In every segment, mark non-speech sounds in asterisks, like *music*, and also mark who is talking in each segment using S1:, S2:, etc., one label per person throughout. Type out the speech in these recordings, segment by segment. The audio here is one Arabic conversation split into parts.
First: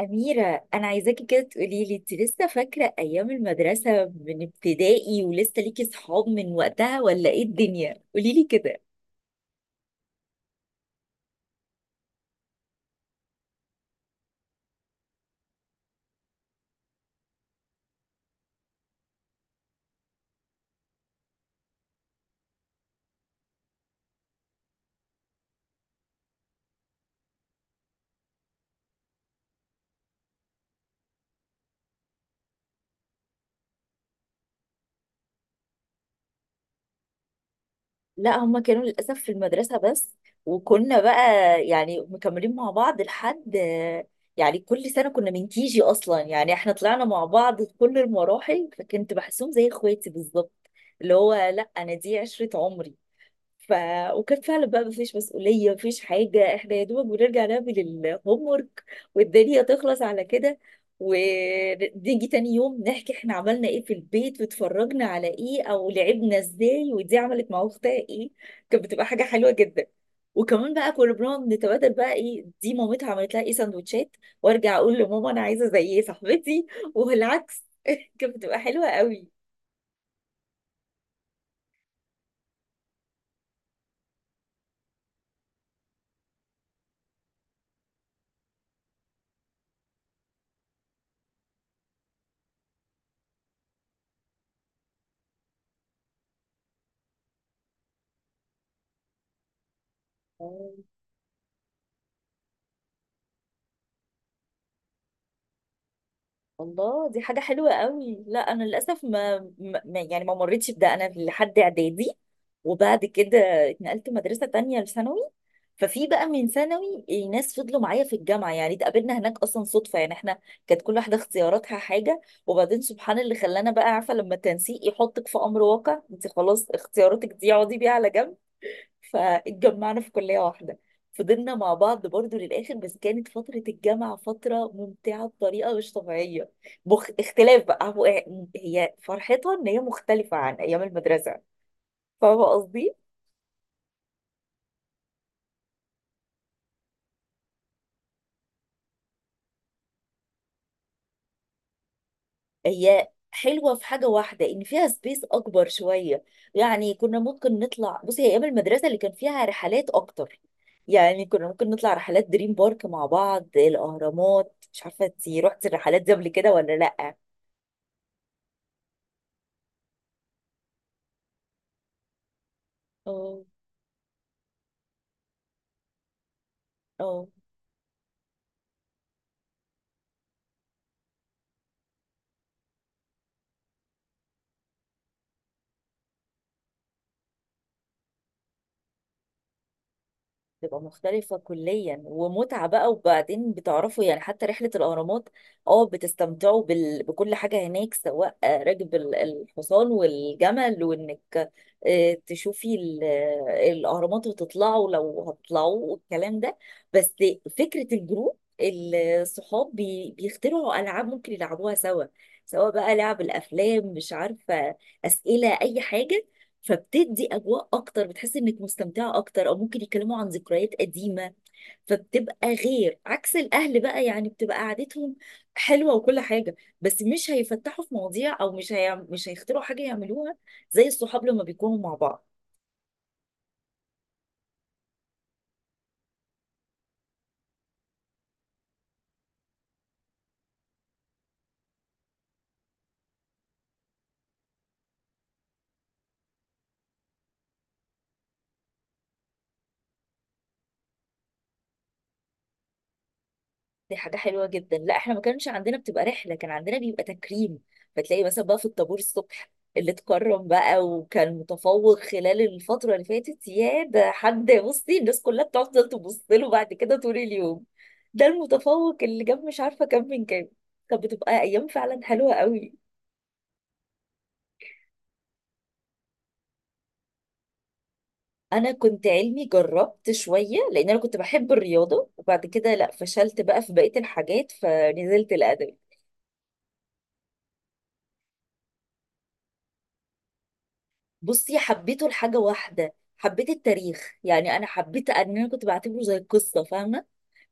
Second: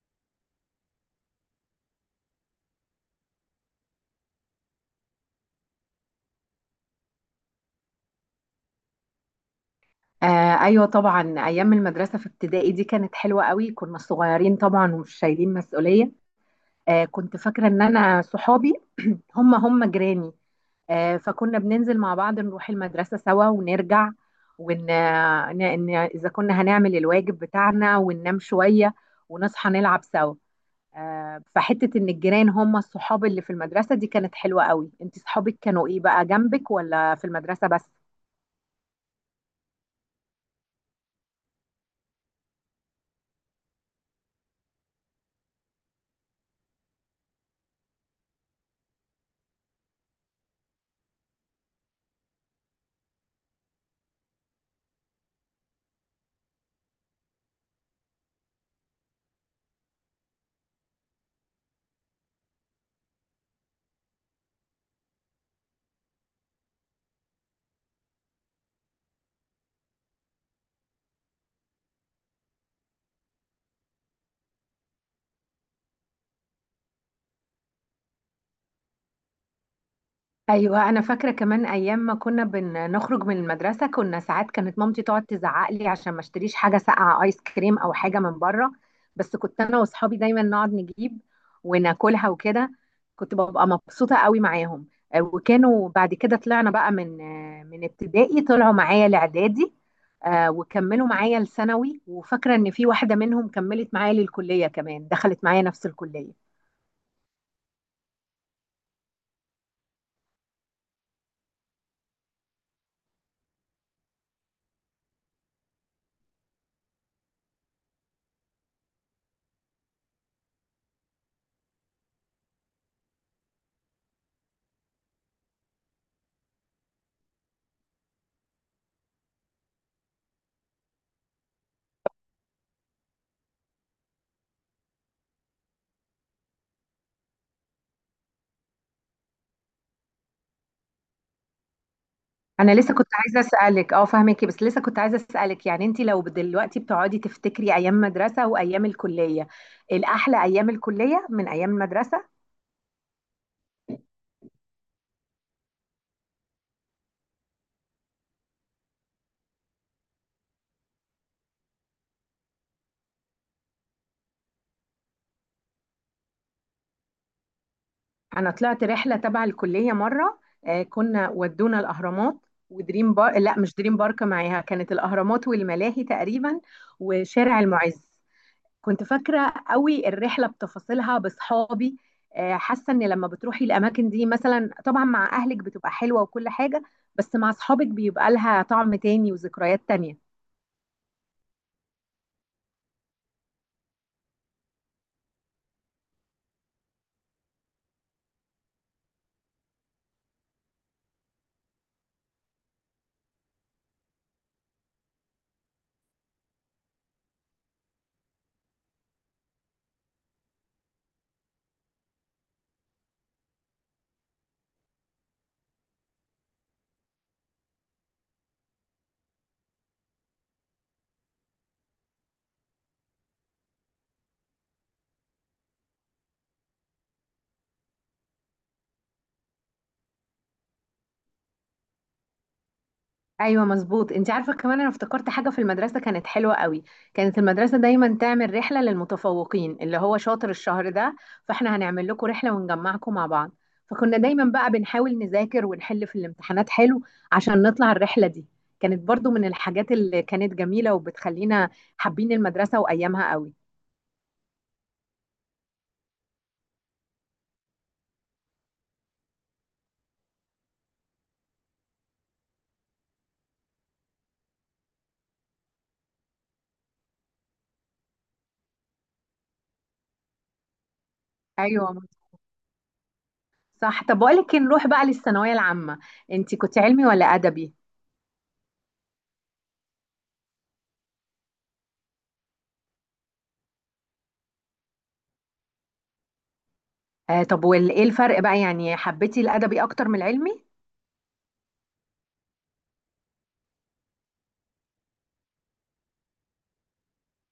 S1: أميرة، أنا عايزاكي كده تقولي لي، أنت لسه فاكرة أيام المدرسة من ابتدائي ولسه ليكي صحاب من وقتها ولا إيه الدنيا؟ قولي لي كده.
S2: آه ايوه طبعا، ايام المدرسه في ابتدائي دي كانت حلوه قوي. كنا صغيرين طبعا ومش شايلين مسؤوليه. آه، كنت فاكره ان انا صحابي هم جيراني. آه، فكنا بننزل مع بعض نروح المدرسه سوا ونرجع ون اذا كنا هنعمل الواجب بتاعنا وننام شويه ونصحى نلعب سوا. آه، فحته ان الجيران هم الصحاب اللي في المدرسه دي كانت حلوه قوي. انت صحابك كانوا ايه بقى، جنبك ولا في المدرسه بس؟
S1: لا، هما كانوا للأسف في المدرسة بس. وكنا بقى يعني مكملين مع بعض لحد، يعني كل سنة كنا من كيجي أصلا. يعني إحنا طلعنا مع بعض في كل المراحل، فكنت بحسهم زي إخواتي بالظبط، اللي هو لا أنا دي عشرة عمري. ف وكان فعلا بقى مفيش مسؤولية، مفيش حاجة، احنا يا دوبك بنرجع نعمل الهوم ورك والدنيا تخلص على كده. ونيجي تاني يوم نحكي احنا عملنا ايه في البيت، واتفرجنا على ايه، او لعبنا ازاي، ودي عملت مع اختها ايه. كانت بتبقى حاجة حلوة جدا. وكمان بقى كنا بنقعد نتبادل بقى ايه دي مامتها عملت لها ايه سندوتشات، وارجع اقول لماما انا عايزة زي ايه صاحبتي، والعكس. كانت بتبقى حلوة قوي.
S2: ايوه، انا فاكره كمان ايام ما كنا بنخرج من المدرسه، كنا ساعات كانت مامتي تقعد تزعق لي عشان ما اشتريش حاجه ساقعه، ايس كريم او حاجه من بره. بس كنت انا واصحابي دايما نقعد نجيب وناكلها وكده. كنت ببقى مبسوطه قوي معاهم. وكانوا بعد كده طلعنا بقى من من ابتدائي، طلعوا معايا لاعدادي. وكملوا معايا لثانوي، وفاكره ان في واحده منهم كملت معايا للكليه كمان، دخلت معايا نفس الكليه.
S1: الله، دي حاجة حلوة قوي. لا أنا للأسف يعني ما مريتش بده أنا لحد إعدادي. وبعد كده اتنقلت مدرسة تانية لثانوي. ففي بقى من ثانوي ناس فضلوا معايا في الجامعة، يعني اتقابلنا هناك أصلا صدفة، يعني احنا كانت كل واحدة اختياراتها حاجة، وبعدين سبحان اللي خلانا بقى. عارفة لما التنسيق يحطك في أمر واقع، انت خلاص اختياراتك دي اقعدي بيها على جنب. فاتجمعنا في كلية واحدة، فضلنا مع بعض برضو للآخر. بس كانت فترة الجامعة فترة ممتعة بطريقة مش طبيعية. اختلاف بقى هو إيه، هي فرحتها إن هي مختلفة عن أيام المدرسة. فاهمة
S2: انا لسه
S1: قصدي؟
S2: كنت عايزه اسالك، اه فاهمكي، بس لسه كنت عايزه اسالك، يعني انت لو دلوقتي بتقعدي تفتكري ايام مدرسه وايام الكليه، الاحلى ايام الكليه من ايام المدرسه؟
S1: هي حلوة في حاجة واحدة، إن فيها سبيس أكبر شوية، يعني كنا ممكن نطلع. بصي، هي أيام المدرسة اللي كان فيها رحلات أكتر. يعني كنا ممكن نطلع رحلات دريم بارك مع بعض، الأهرامات. مش عارفة انتي رحتي الرحلات دي قبل كده ولا لأ؟
S2: انا طلعت رحله تبع الكليه مره. آه، كنا ودونا الاهرامات ودريم بار،
S1: اه،
S2: لا مش دريم بارك معاها، كانت الاهرامات والملاهي تقريبا
S1: اه،
S2: وشارع المعز. كنت فاكرة قوي الرحلة بتفاصيلها بصحابي. آه، حاسة ان لما بتروحي الاماكن دي مثلا طبعا مع اهلك بتبقى حلوة وكل حاجة، بس مع اصحابك بيبقى لها طعم تاني وذكريات تانية.
S1: تبقى مختلفة كليا ومتعة بقى. وبعدين بتعرفوا يعني حتى رحلة الأهرامات، اه بتستمتعوا بكل حاجة هناك، سواء راكب الحصان والجمل، وإنك تشوفي الأهرامات وتطلعوا لو هتطلعوا والكلام ده. بس فكرة الجروب الصحاب بيخترعوا ألعاب ممكن يلعبوها سوا، سواء بقى لعب الأفلام، مش عارفة، أسئلة، أي حاجة. فبتدي اجواء اكتر، بتحس انك مستمتعه اكتر، او ممكن يتكلموا عن ذكريات قديمه. فبتبقى غير، عكس الاهل بقى، يعني بتبقى قعدتهم حلوه وكل حاجه، بس مش هيفتحوا في مواضيع، او مش هيخترعوا حاجه يعملوها زي الصحاب لما بيكونوا مع بعض.
S2: ايوه مظبوط. انت عارفه كمان انا افتكرت حاجه في المدرسه كانت حلوه قوي، كانت المدرسه دايما تعمل رحله للمتفوقين، اللي هو شاطر الشهر ده فاحنا هنعمل لكم رحله ونجمعكم مع بعض. فكنا دايما بقى بنحاول نذاكر ونحل في الامتحانات حلو عشان نطلع الرحله دي. كانت برضو من الحاجات اللي كانت جميله وبتخلينا حابين المدرسه وايامها قوي.
S1: دي حاجة حلوة جدا. لا احنا ما كانش عندنا بتبقى رحلة، كان عندنا بيبقى تكريم. فتلاقي مثلا بقى في الطابور الصبح اللي اتكرم بقى وكان متفوق خلال الفترة اللي فاتت، يا ده حد، بصي الناس كلها بتفضل تبص له بعد كده طول اليوم، ده المتفوق اللي جاب مش عارفة كام من كام. كانت بتبقى أيام
S2: ايوه
S1: فعلا حلوة قوي.
S2: صح. طب بقول لك إيه، نروح بقى للثانويه العامه. انت كنت علمي ولا ادبي؟
S1: أنا كنت علمي، جربت شوية لأن أنا كنت بحب الرياضة، وبعد كده لا فشلت بقى في بقية الحاجات فنزلت الأدب.
S2: آه، طب وايه الفرق بقى، يعني حبيتي الادبي اكتر من العلمي؟
S1: بصي، حبيته لحاجة واحدة، حبيت التاريخ. يعني أنا حبيت إن أنا كنت بعتبره زي قصة، فاهمة؟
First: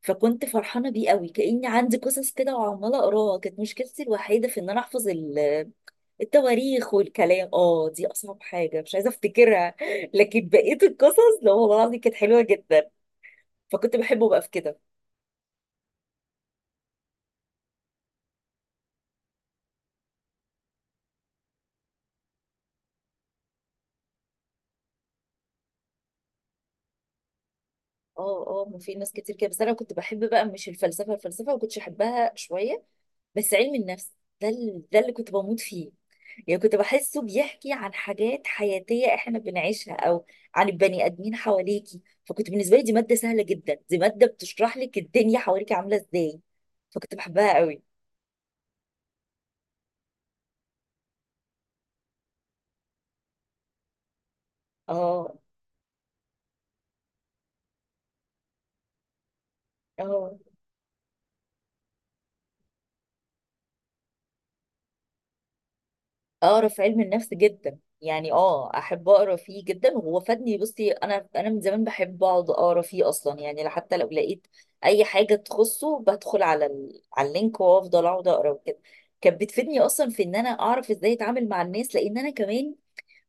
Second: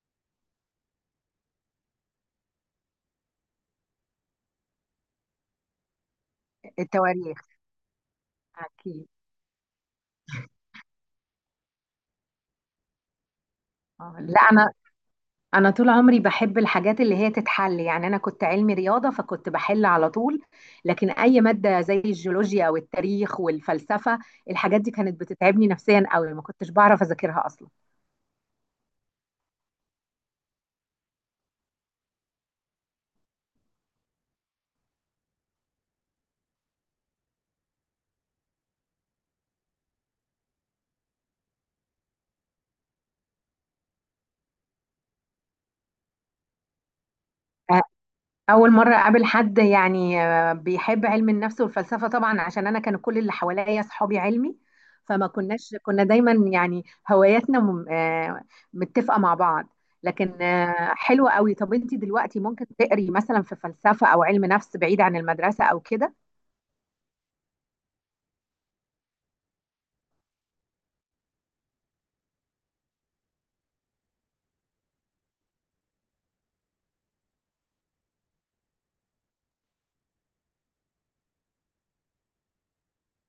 S1: فكنت فرحانة بيه قوي كأني عندي قصص كده وعمالة أقراها. كانت مشكلتي الوحيدة في إن أنا أحفظ التواريخ والكلام،
S2: التواريخ،
S1: دي أصعب حاجة مش
S2: أكيد.
S1: عايزة أفتكرها *laughs* لكن بقية القصص لا والله العظيم كانت حلوة جدا. فكنت
S2: آه.
S1: بحبه
S2: لا
S1: بقى في
S2: أنا،
S1: كده.
S2: أنا طول عمري بحب الحاجات اللي هي تتحل، يعني أنا كنت علمي رياضة فكنت بحل على طول. لكن أي مادة زي الجيولوجيا أو التاريخ والفلسفة، الحاجات دي كانت بتتعبني نفسيا قوي، ما كنتش بعرف أذاكرها أصلا.
S1: اه اه، ما في ناس كتير كده. بس أنا كنت بحب بقى، مش الفلسفة، الفلسفة ما كنتش أحبها شوية، بس علم النفس، ده اللي كنت بموت فيه. يعني كنت بحسه بيحكي عن حاجات حياتية احنا بنعيشها، او عن البني ادمين حواليكي. فكنت بالنسبة لي دي مادة سهلة جدا، دي مادة بتشرح لك الدنيا حواليك عاملة ازاي. فكنت بحبها قوي.
S2: آه، أول مرة أقابل حد يعني بيحب علم النفس والفلسفة، طبعا عشان أنا كان كل اللي حواليا صحابي علمي. فما
S1: اه
S2: كناش كنا دايما يعني هواياتنا م- آه، متفقة مع بعض.
S1: اه،
S2: لكن حلوة قوي. طب أنت دلوقتي ممكن تقري مثلا في فلسفة أو علم نفس بعيد عن المدرسة أو كده؟
S1: اقرا في علم النفس جدا، يعني اه احب اقرا فيه جدا، وهو فادني. بصي انا من زمان بحب اقعد اقرا فيه اصلا، يعني حتى لو لقيت اي حاجة تخصه بدخل على اللينك وافضل اقعد اقرا وكده. كانت بتفيدني اصلا في ان انا اعرف ازاي اتعامل مع الناس، لان انا كمان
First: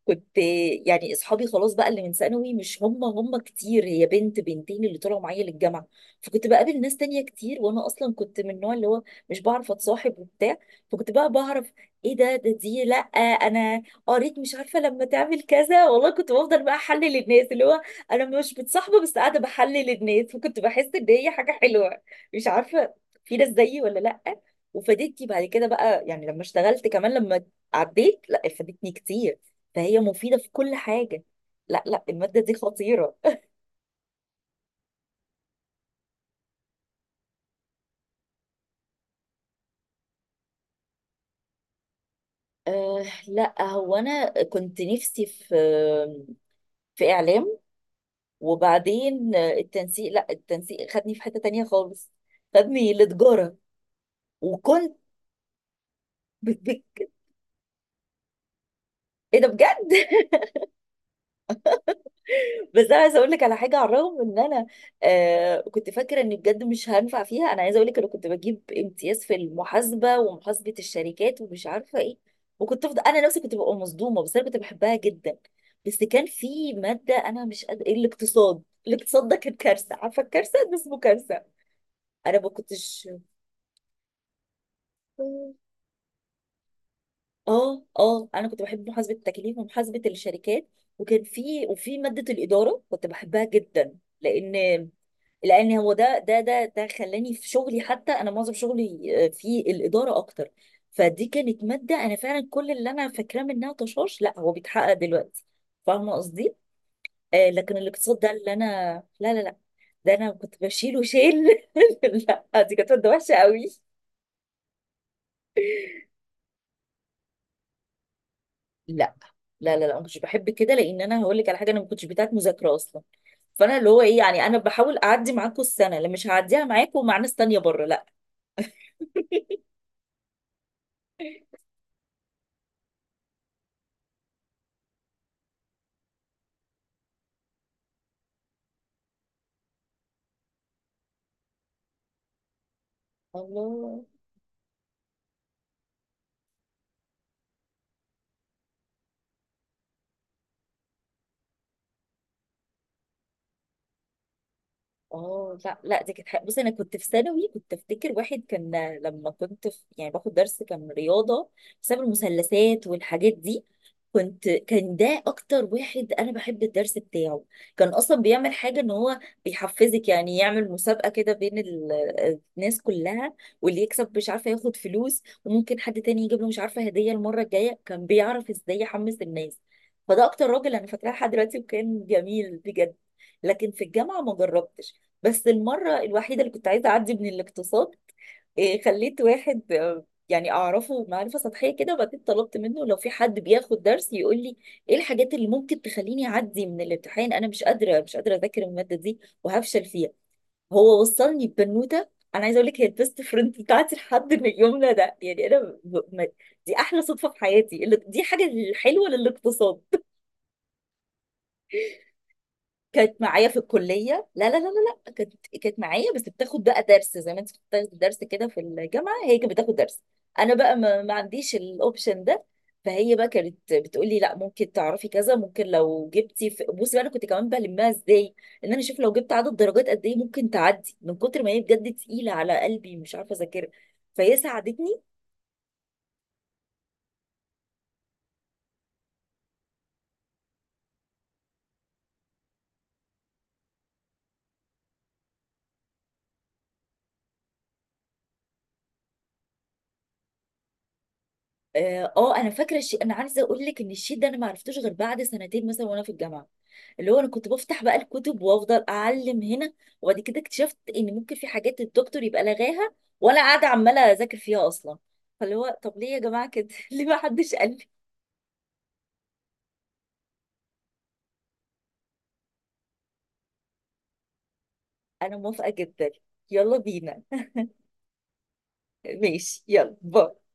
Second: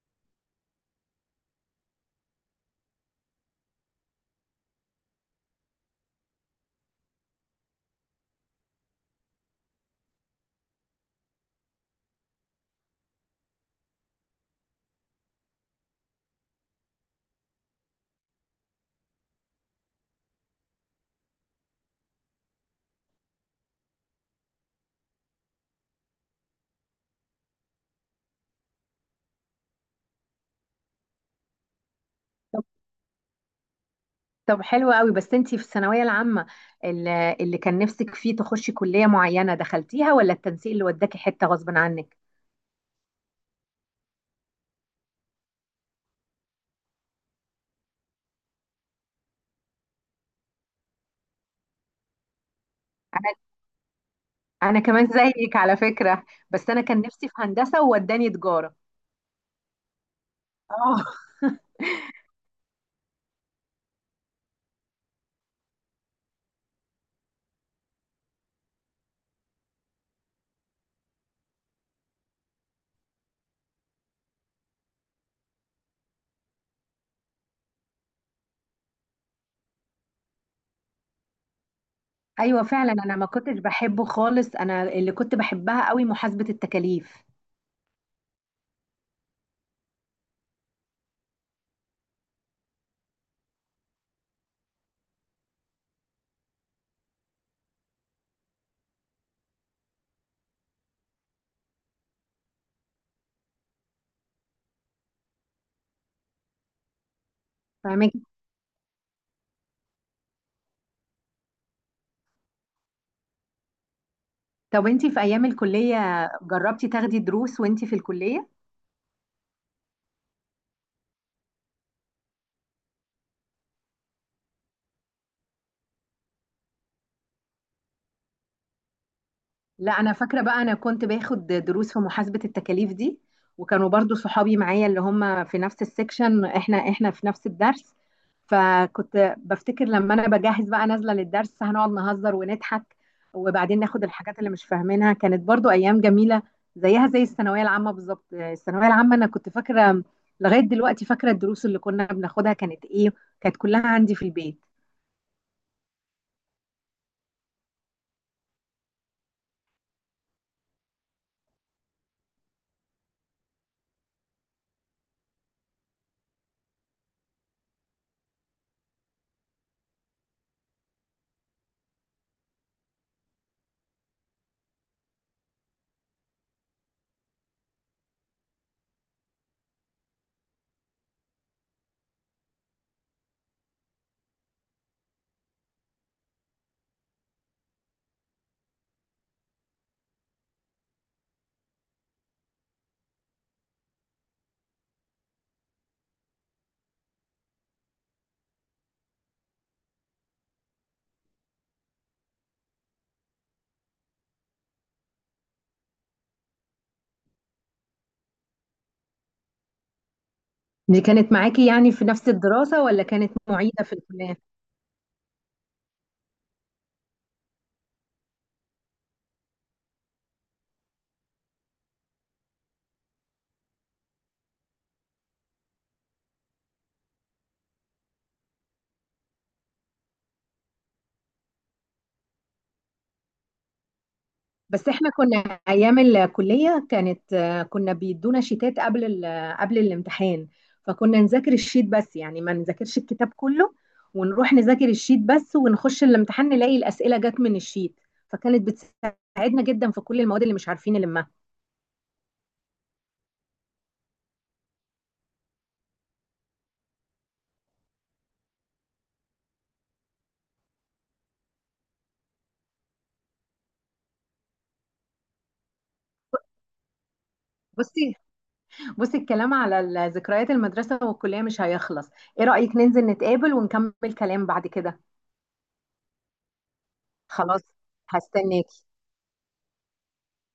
S1: كنت، يعني اصحابي خلاص بقى اللي من ثانوي مش هم هم كتير، هي بنت بنتين اللي طلعوا معايا للجامعه. فكنت بقابل ناس تانية كتير، وانا اصلا كنت من النوع اللي هو مش بعرف اتصاحب وبتاع. فكنت بقى بعرف ايه ده، دي لا انا قريت مش عارفه لما تعمل كذا والله. كنت بفضل بقى احلل الناس، اللي هو انا مش بتصاحبه بس قاعده بحلل الناس، وكنت بحس ان هي حاجه حلوه. مش عارفه، في ناس زيي ولا لا. وفادتني بعد كده بقى، يعني لما اشتغلت، كمان لما عديت. لا فادتني كتير، فهي مفيدة في كل حاجة. لا لا، المادة دي
S2: طب،
S1: خطيرة.
S2: طب حلوة قوي. بس أنت في الثانوية العامة، اللي كان نفسك فيه تخشي كلية معينة دخلتيها ولا التنسيق اللي وداكي حتة غصب عنك؟
S1: أه لا، هو أنا كنت نفسي في إعلام. وبعدين التنسيق، لا التنسيق خدني في حتة تانية خالص، خدني لتجارة.
S2: انا
S1: وكنت
S2: كمان زيك على فكرة،
S1: بت-
S2: بس انا
S1: بت-
S2: كان نفسي في هندسة ووداني تجارة.
S1: إيه ده بجد *laughs*
S2: اه
S1: بس انا عايزه اقول لك على حاجه. على الرغم ان انا كنت فاكره اني بجد مش هنفع فيها، انا عايزه اقول لك، انا كنت بجيب امتياز في المحاسبه ومحاسبه الشركات ومش عارفه ايه. وكنت افضل، انا نفسي كنت ببقى مصدومه، بس انا كنت بحبها جدا. بس كان في ماده انا مش قادره، الاقتصاد. الاقتصاد ده كان كارثه، عارفه الكارثه ده اسمه كارثه. انا ما
S2: ايوه فعلا،
S1: كنتش.
S2: انا ما كنتش بحبه خالص. انا اللي كنت بحبها قوي محاسبة التكاليف.
S1: اه اه، انا كنت بحب محاسبه التكاليف ومحاسبه الشركات. وكان في ماده الاداره كنت بحبها جدا، لان لان هو ده خلاني في شغلي. حتى انا معظم شغلي في الاداره اكتر. فدي كانت ماده انا فعلا كل اللي انا فاكراه منها طشاش لا هو بيتحقق دلوقتي. فاهمه قصدي؟ لكن
S2: فاهمك.
S1: الاقتصاد ده اللي انا... لا لا لا، ده انا كنت بشيله شيل *laughs* لا دي كانت ماده وحشه قوي.
S2: طب انتي في ايام الكلية جربتي تاخدي دروس وانتي في الكلية؟
S1: لا لا لا لا، ما كنتش بحب كده، لان انا هقول لك على حاجه. انا ما كنتش بتاعت مذاكره اصلا. فانا اللي هو ايه يعني، انا بحاول اعدي معاكم السنه اللي مش هعديها معاكم مع ناس تانيه بره، لا *laughs*
S2: لا انا فاكره بقى، انا كنت باخد دروس في محاسبه التكاليف دي، وكانوا برضو صحابي معايا اللي هم في نفس السكشن، احنا في نفس الدرس. فكنت بفتكر لما انا بجهز بقى نازله للدرس هنقعد نهزر ونضحك، وبعدين ناخد
S1: الله،
S2: الحاجات اللي مش فاهمينها. كانت برضو ايام جميله زيها زي الثانويه العامه بالظبط. الثانويه العامه انا كنت فاكره، لغايه دلوقتي فاكره الدروس اللي كنا بناخدها كانت ايه، كانت كلها عندي في البيت.
S1: اه. لا لا، دي كانت حاجة- بصي انا كنت في ثانوي، كنت افتكر واحد كان، لما كنت في، يعني باخد درس، كان رياضه بسبب المثلثات والحاجات دي. كنت، كان ده اكتر واحد انا بحب الدرس بتاعه. كان اصلا بيعمل حاجه، ان هو بيحفزك، يعني يعمل مسابقه كده بين الناس كلها، واللي يكسب مش عارفه ياخد فلوس، وممكن حد تاني يجيب له مش عارفه هديه المره الجايه. كان بيعرف ازاي يحمس الناس. فده اكتر راجل انا فاكراه لحد دلوقتي وكان جميل بجد. لكن في الجامعة ما جربتش. بس المرة الوحيدة اللي كنت عايزة أعدي من الاقتصاد، خليت واحد يعني أعرفه معرفة سطحية كده، وبعدين طلبت منه لو في حد بياخد درس يقول لي إيه الحاجات اللي ممكن تخليني أعدي من الامتحان. أنا مش قادرة، مش قادرة أذاكر المادة دي، وهفشل فيها. هو وصلني ببنوتة. أنا عايزة أقول لك، هي البيست فريند بتاعتي لحد من يومنا ده. يعني أنا ب... ب- ما... دي أحلى صدفة في حياتي، اللي... دي حاجة حلوة للاقتصاد.
S2: دي كانت معاكي يعني في نفس الدراسه ولا
S1: كانت
S2: كانت
S1: معايا في
S2: معيده في
S1: الكلية.
S2: الكليه؟
S1: لا لا لا لا، لا كانت، كانت معايا، بس بتاخد بقى درس. زي ما انت بتاخد درس كده في الجامعة، هي كانت بتاخد درس. انا بقى ما عنديش الاوبشن ده. فهي بقى كانت بتقول لي لا ممكن تعرفي كذا، ممكن لو جبتي في... بصي بقى انا كنت كمان بلمها ازاي ان انا اشوف لو جبت عدد درجات قد ايه ممكن تعدي، من كتر ما هي بجد تقيلة على قلبي مش عارفة اذاكرها. فهي
S2: بس
S1: ساعدتني.
S2: احنا كنا ايام الكليه كانت كنا بيدونا شيتات قبل الامتحان. فكنا نذاكر الشيت بس، يعني ما نذاكرش الكتاب كله، ونروح نذاكر الشيت بس ونخش الامتحان نلاقي الاسئله جت من الشيت. فكانت بتساعدنا جدا في كل المواد اللي مش عارفين نلمها.
S1: اه، انا فاكره الشيء، انا عايزه اقول لك ان الشيء ده انا ما عرفتوش غير بعد سنتين مثلا وانا في الجامعه، اللي هو انا كنت بفتح بقى الكتب وافضل اعلم هنا. وبعد كده اكتشفت ان ممكن في حاجات الدكتور يبقى لغاها، وانا قاعده عماله اذاكر فيها اصلا. فاللي هو طب ليه يا جماعه كده *laughs* ليه ما حدش قال لي.
S2: بصي، الكلام على ذكريات المدرسه والكليه مش هيخلص. ايه رايك ننزل نتقابل ونكمل كلام بعد كده؟
S1: انا موافقه جدا. يلا بينا.
S2: خلاص، هستناك.
S1: *laughs* ماشي، يلا، باي.